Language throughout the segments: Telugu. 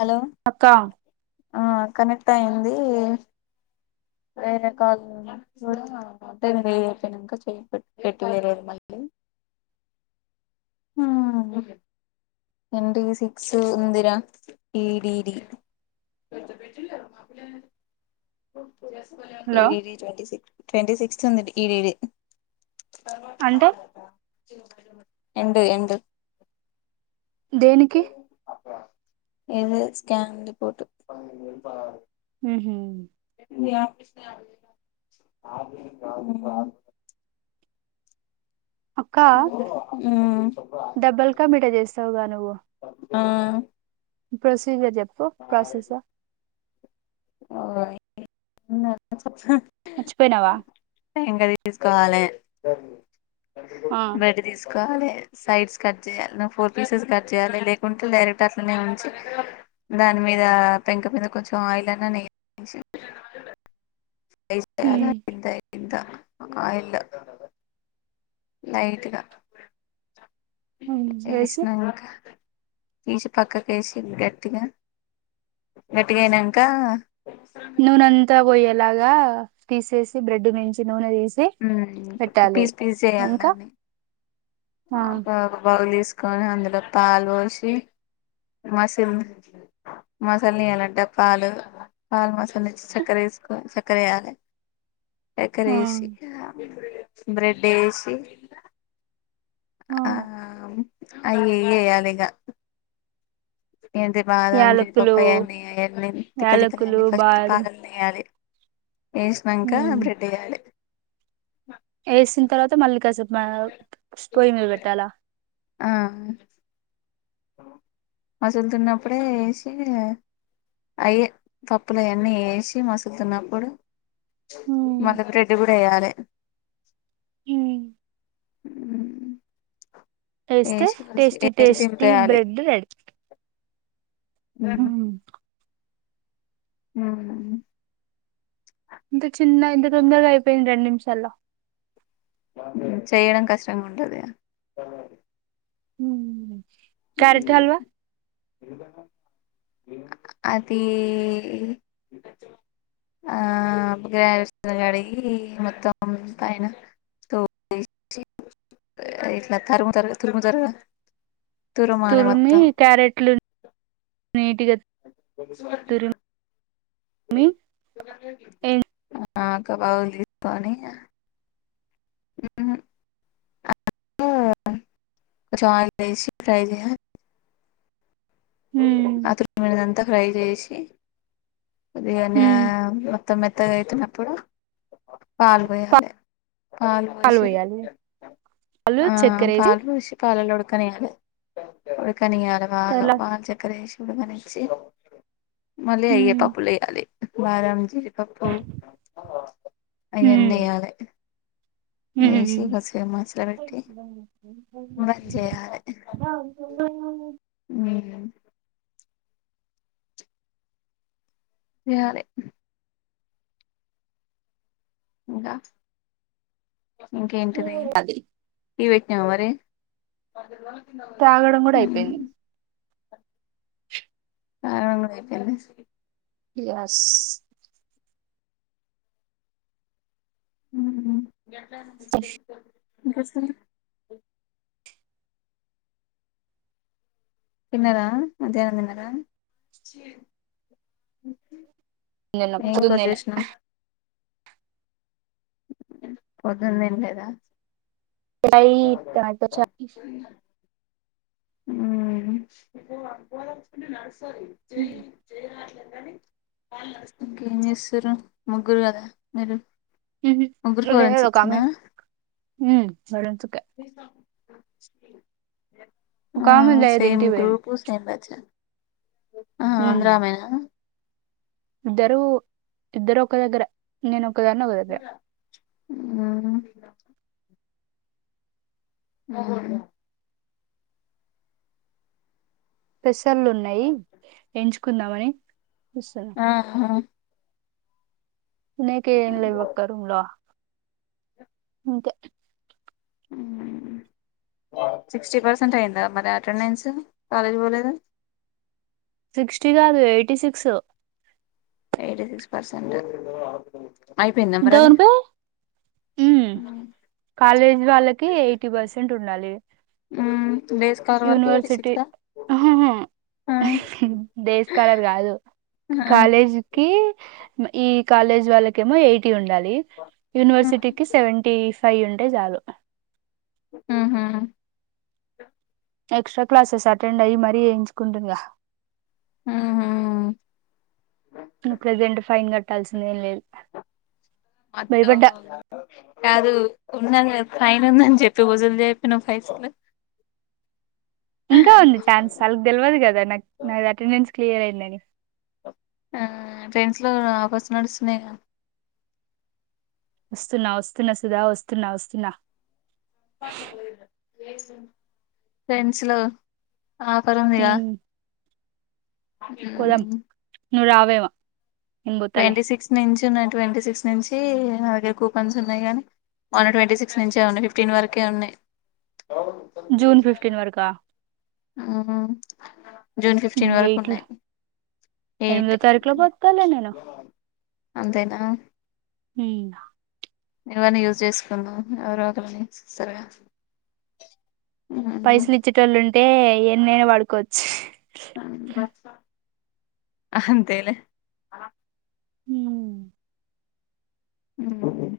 హలో అక్క ఆ కనెక్ట్ అయింది వేరే కాల్ [unintelligible] ఫ్రీ అయిపోయినాంక చెయ్ పెట్ పెట్టివేరేది మళ్ళీ ఎన్ టి సిక్స్ ఉందిర డి డి డి హలో ఏ DD twenty six twenty sixth ఉన్నిది ఇ డి డి అంటే ఎండ్ ఎండ్ దేనికి ఏం లేదు స్కాన్ రిపోర్టు మ్ హు [unintelligible] అక్కా డెబుల్కా మీఠా చేస్తావుగా నువ్వు ఆ ప్రొసీజర్ జెప్ [unintelligible] మర్చిపోయ్ నావా ఇంక తీసుకోవాలే ఆ బయట తీసుకో వాలి సైడ్స్ కట్ చేయాలి నువ్వు ఫోర్ పీసెస్ కట్ చేయాలి లేకుంటే డైరెక్ట్ అట్లనే ఉంచి దాని మీద పెంక మీద కొంచెం ఆయిల్ అన్న నెయ్యి అన్నా వేసి పైసలా ఉమ్. ఇంతే ఇంత ఆయిల్ లైట్ గా ఉమ్, వేసి ఏష్నా ఇంక తీసి పక్కకేసి గట్టిగా గట్టిగైనంకా నూనెంతా పొయ్యేలాగా తీసేసి బ్రెడ్ నుంచి నూనె తీసి హ్మ్ పెట్టాలి పీస్ పీస్ చేయ్యాలి ఇంకా దాన్ని ఆ బౌల్ బౌల్ తీస్ కొని అందులో పాలు పోసి మసి మసల నియ్యాలంటే పాలు పాలు మస్లనిచి చక్కెర వేసుకొ చక్కెర ఏయాలె. చక్కెర ఆ ఏసి బ్రెడ్ ఏసి ఆ ఆమ్ అయి ఇయి ఎయ్యాలిగ ఏంటి బాదం యాలకులు జీడిపప్పు అయన్నీ అయన్నీ తికల్ తిక్కలు యాలకులు అన్నీ ఫస్ట్ బాదం పగల్నీయాలి ఏసినంక బ్రెడ్ ఎయ్యాలె ఏసిన తర్వాత మల్లీ కాసేపు మ స్పోయి మీద పెట్టాల మసుల్ తున్నప్పుడే ఏసి అయే పప్పులు అయన్నీ ఏసి మసులు తున్నప్పుడు ఉమ్ మళ్ళ బ్రెడ్ కూడా ఏయాలె. హ్మ్ హ్మ్ ఏస్తే టేస్టీ టేస్టీ దింపేయాలి బ్రెడ్ రెడీ హ్మ్ హ్మ్ ఇంత చిన్నగ ఇంత తొందరగా అయిపేయింది రెండు నిమిషాల్ల హ్మ్ చేయడం కష్టంగా ఉంటది హ్మ్ హ్మ్ అదీ ఆ గ్యాస్ ని కడిగి మొత్తం పైన తోలు తీసి ఇట్ల తరుగుతరు తురుముతరు. తురిమి క్యారెట్లు నీట్ గా కొ అ అ ఒక బౌల్ తీస్కోని ఉ ఉమ్ కొంచం అయిల్ వేసి ఫ్రై చెయ్యాలి అ తర్వాత మ అం ంత ఫ్రై చేసీ అది అన్ని మొత్తం మెత్తగా ఐతున్న ఇప్పుడు పాలు పోయాలి పాలు పోశి పాలు ఆ చక్కెర వేసి పాలు పోశి పాలల్లో ఉడకనియ్యాలి కనియాల బాగా తర్లా బా బేషనుగొనిచ్చి మళ్లీ అయ్యేటప్పు లేగాలి వారంజి పప్పు అయన్నిగాలే బంద్ చేయాలె హ్మ్ హ యాలే ఇంగా ఇంకేంటిది అది టీ వట్న మరి తాగడం గుడ అయిపోయింది కారం అయిపోయింది ఎస్ ఉఉ గట్లనిపిస్తే ఇంకస్త తిన్నరా మధ్యాహ్నం తిన్నర నిన్న పూదిన వడ్నా పొద్దున వండ్లేదా చయ్ టాట చాయ్ అ స జయ్ చారు జయలా ఇంకేం చేస్తురు ముగ్గురు కదా మీరు ఉహూ ముగ్గురు ఇడ ఫోరెన్సిక్స్ ఏనా ఒకమే ఉమ్ చలెంచుక ఒక ఆ ఆమె లేదు సేమ్ ఇంటికి పోయింది. గ్రూపు సేమ్ బ్యాచ్చా ఆ ఆంధ్రామేనా ఇద్దరూ ఇద్దరు ఒక దగ్గర, నేను ఒకదాన్ని ఒక దగ్గర ఊ ఊ పెస్ ఉన్నాయి ఎంచు కుందామని ఆహా తినేకి ఏం లేవక్క రూమ్లో అంతే సిక్స్టీ పర్సెంట్ అయందా మరి అటెండెన్స్ కాలేజ్ పోలేద సిక్స్టీ కాదు eighty six eighty six percent [unintelligible] అయిపోయిందా మరి అది పే ఉమ్ కాలేజీ వాళ్ళకే ఎయిటీ పర్సెంట్ ఉండాలి మ్మ్ డేస్ కాల్ వరకు ఎయిటీ యూనివర్సిటీ సిక్సా ఆ దేస్కాలర్ కాదు ఆ కాలేజీకిి ఈ కాలేజ్ వాళ్ళకి ఏమో ఎయిట్ టి ఉండాలి యనివర్సిటీకి సెవెంటీ ఫైవ్ ఉంటే చాలు ఉహు ఎక్స్ట్రా క్లాసెస్ అటెండ్ అయ్యి మరీ ఏయించుకుంటుగా ఊహూ ప్రెజెంట్ ఫైన్ క ట్టాల్సిందేం లేదు మొత్తం భయపడ్డా కాదు ఉన్నాను ఫైన్ ఉందని చెప్పి వజులు చెప్పినావ్ పైసలు ఇంకా ఉంది ఛాన్స్ వాళ్ళకు తెల్వదు కదా నాకు నాకు అటెండెన్స్ క్లియర్ అయిందని ట్రైన్స్లో ఆఫర్స్ నడుస్తున్నాయిగా వస్తునా వస్తున్నా సుధా వస్తున్నా వస్తున్నా ట్రెండ్స్లో ఆఫర్ ఉందిగా ఉమ్, ఉ ను రావేమో నేను పోతాలే ట్వంటీ సిక్స్ నుంచి ట్వంటీ సిక్స్ నుంచి నా దగ్గర కూపన్స్ ఉన్నాయి కానీ వన్ ట్వంటీ సిక్స్ నుంచే ఉన్నాయి ఫిఫ్టీన్ వరకే ఉన్నాయి జూన్ ఫిఫ్టీన్ వరకా ఉ జూన్ ఫిఫ్టీన్ వరకు ఎయిట్ ఉన్నాయ్ ఎయిట్ ఎనిమిదో తారీఖులో పోతాలే నేను అంతేనా మ్మ్ హ ఇవన్నీ యూజ్ చేసుకున్నా ఎవర్నోకలని సర పైసలు ఇచ్చేట వాళ్ళు ఉంటే ఎన్నైనా వాడుకోవచ్చ్ అంతేలే మ్మ్ మ్మ్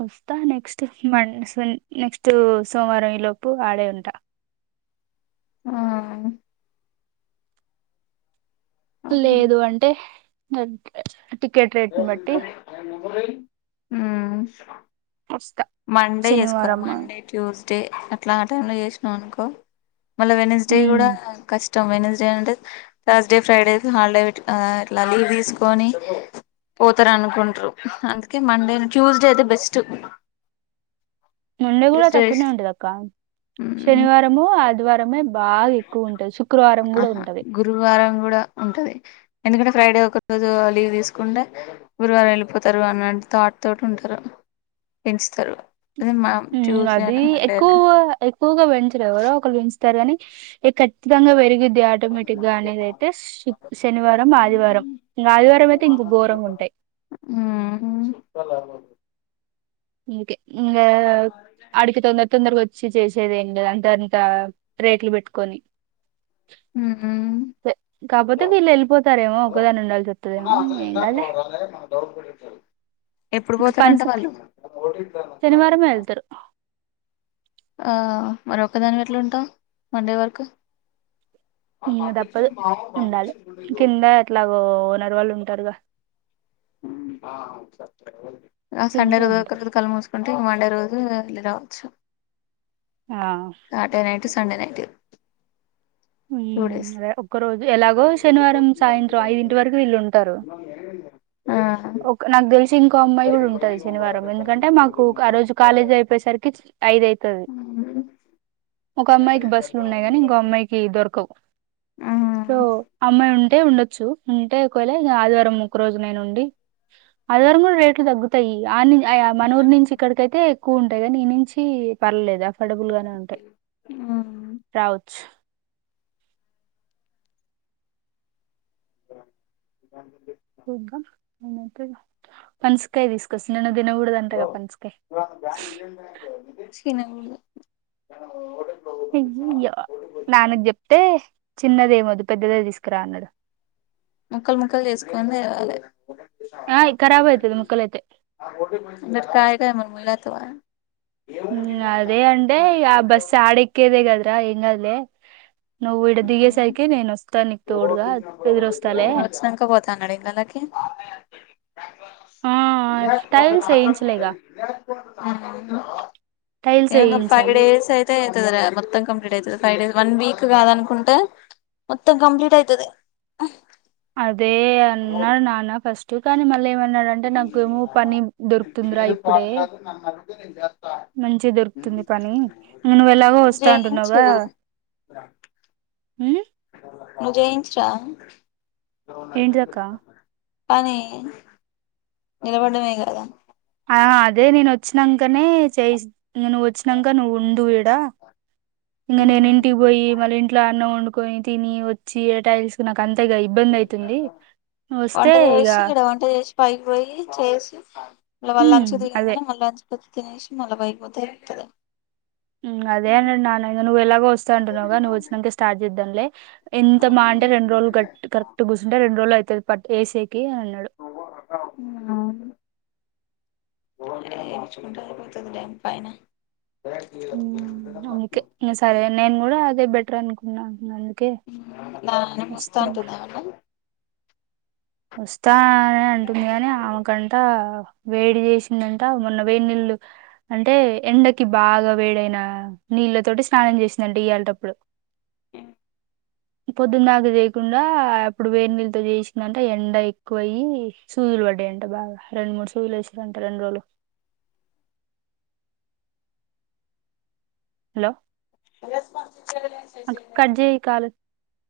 వస్తా నెక్స్ట్ మ స నెక్స్ట్ సోమవారం ఈ లోపు ఆడే ఉంటా ఆ లేదు అంటే ఎ డ్ల చేయ్ టికెట్ రేట్ని బట్టి చెమా వస్తా మండే చేసుకోవాలా శనివారం మండే ట్యూస్డే అట్లా ఆ టైంలో చేసినావు అనుకో మళ్ళ వెన్సడే ఉమ్. కూడా కష్ ఇష్టం వెన్సడే అంటే ధర్స్ డే ఫ్రైడే హాలిడేట్లా ఇట్లా లీవ్ తీసుకొని పోతార అనుకుంట్రు అందుకే మండే ట్యూస్డే అయితే బెస్ట్ మండే కూడా ట్యూస్డే తక్కువనే ఉంటది అక్క శనివారము ఆదివారమే బాగా ఎక్కువ ఉంటది శుక్రవారం కూడా ఆహా ఉంటది గురువారం కూడా ఉంటది ఎందుకంటే ఫ్రైడే ఒకరోజు లీవ్ తీసుకుంటే గురువారం వెళ్ళిపోతారు. అన్న థాట్ తోటి ఉంటారు పెంచుతారు. అదే మా మ్మ్ అది ట్యూస్డేనా మండేనా ఎక్కువ ఎక్కువగా వెం ఎవరో ఒక ళు వెంచుతారు కాని ఇ ఖచ్చితంగా పెరిగిద్ ఆటోమేటిక్ గా అనేది అయితే శనివారం ఆదివారం ఇంకా ఆదివారం అయితే ఇంకా ఘోరంగుంటాయియ్. మ్మ్ ఒకే ఇంగ ఆడికి తొందర తొందరగా షి చేసేద ఏం లేదు అంత అంతా రేట్లు పెట్టుకొని మ్మ్ హూ సే- కాకపోతే వీళ్ళు వెళ్ళితారేమో ఒకదాన్ని ఉండాల్సి వస్తున్ ఎప్పుడు ఇంక పని పోతారంట సు- వాళ్ళు శనివారమే వెళ్తరు ఆ మరొక్క దానివే ఎట్లుంటావ్ మండే వరకు ఇంగతప్పదు ఉండాలి కింద ఎట్లాగో ఓనర్ వాళ్ళు ఉంటారుగా మ్మ్ వావ్ సర్ప్రైజ్ వోలె ఆ సండే కిందే రోజు ఒక ఉంటారు రోజు కళ్ళు మూసుకుంటే మండే అ లే రావచ్చ ఆ శాటర్డే నైట్ సండే నైటు హమ్ అదే ఒక్క రోజు ఎలాగో శనివారం సాయంత్రం ఐదింటి వరకు వీళ్ళు ఉంటారు ఆ ఒక నాకు తెలి ఇంకో అమ్మాయి కూడా ఉంటంది శనివారం ఎందుకంటే మాకు ఆహ్ రోజు కాలేజీ అయిపోసరికి అయిదైతది ఒక అమ్మాయికి బస్సులు ఉన్నాయి గానీ ఇంకో అమ్మాయి దొరకవు ఆ సో ఆ అమ్మాయి అంటే ఉండొచ్చు ఉంటే ఒకవల ఆదివారం ఒక్క రోజునేను ఉండి ఆదివారం కూడా రేట్లు తగ్గుతాయి ఆహ్ మనూరు నుంచి ఇక్కడికైతే ఎక్కువ ఉంటాయి గానీ నీనుంచి పర్లేదా పడబులుగానే ఉంటాయి రావచ్చు [unintelligible] పనసకాయి తీసుకొస్తా నిన్న తినకూడదు అంటగా పనసకాయి తినకూడదు హైయా నాన్నకి చెప్తే చిన్న దేమి పెద్దదే తీసుకురాన్నాడు ముక్కలు ముక్కలు చేసుకొని తేవాలే ఆ ఖరాబ్ అయితది ముక్కలైతే అది కాయి కాయ్ మేము [unintelligible] హమ్ అదే అండే ఆహ్ బస్ ఆడకదేగద్ర ఇంకాద్ లే నువ్వు ఇడ దిగే సైరికి నేను వస్త వచ్చినంక పోతాన్నాడు ఇనలకి ఆ టైల్స్ వేయించలేగా టైల్స్ ఏందో ఫైవ్ వేయించాలి డేస్ అయితే అయితదీర మత్తం కంప్లీట్ అయిత ఫైవ్ డే వన్ వీక్ కాద్ అనుకుంట తం కంప్లీట్ అయితది అదే అన్నా నాన్న ఫస్ట్ కానీ మళ్ళీ ఏమ న్నాడంట నాకేమో పని దొరుకుతుందిరా ఇప్పుడే మంచి దొరుకుతుంది పని ఇగా నువ్వు ఎలాగో వస్తా అంటున్నావుగా హమ్ నువు చేయించుర్రా ఏంటిదక్క [unintelligible] కానీ నిలబడమే కాదా ఆహ్ అదే నెన్ వచ్చినంగ్ ఇంకనే చే ఇంగా నువ్వు వచ్చినాక నువ్వు ఉండుఈడ ఇంక నేను ఇంటికి పోయి మళ్ళీ ఇంట్లో అన్నండు కొ తిని వచ్చి ఎ టా ఇసుకున్నా వస్తే వంటది ఇగ చేసి ఇక్కడ వంట చేసి పైకి పోయి చేసి ళ్ ఉమ్ వాళ్ళ ంచ్ అదే దిగానీ మళ్ళ ంచ్ ప్ర తనిసి మ బయిక్ బద్ద ఇతుంది అదే అండ్రడి న నువవు ఎలాగ వస్తాండ్రువగవ వచ్చిననంక స్టార్ట్ చేద్దాం లే [inaudible] ఎంత బ అంట రెండు రోజులు కరక్ట్ కూర్చంటే రెం రోజులు అయితే పట్ ఎసే [unintelligible] ఆ ఆపించుకుంటే అయిపోతుంది లే పైన ఉమ్, అందుకే ఇంగ సరే నేను కూడా అదే బెటర్ అనుకున్నా అందుకే వస్తాం [unintelligible] వస్తా అంటుంది కాని ఆమెకంట వేడి చేసిందంట మొన్న వేడి నీళ్ళు అంటే ఎండకి బాగా వేడైన నీళ్ళ తోటి స్నానం చేసిందంటే ఇయ్యాలటప్పుడు అ పొద్దున్నక చేయకుండా అప్పుడు వేడి నీళ్ళతో చేసిందట ఎండ ఎక్కువ అయి సూదులు పడ్డాయంట బాగా రెండు మూడు సూదులు వేసేరంట రెండు రోజులు హలో కట్ చేయి కాల్ [inaudible]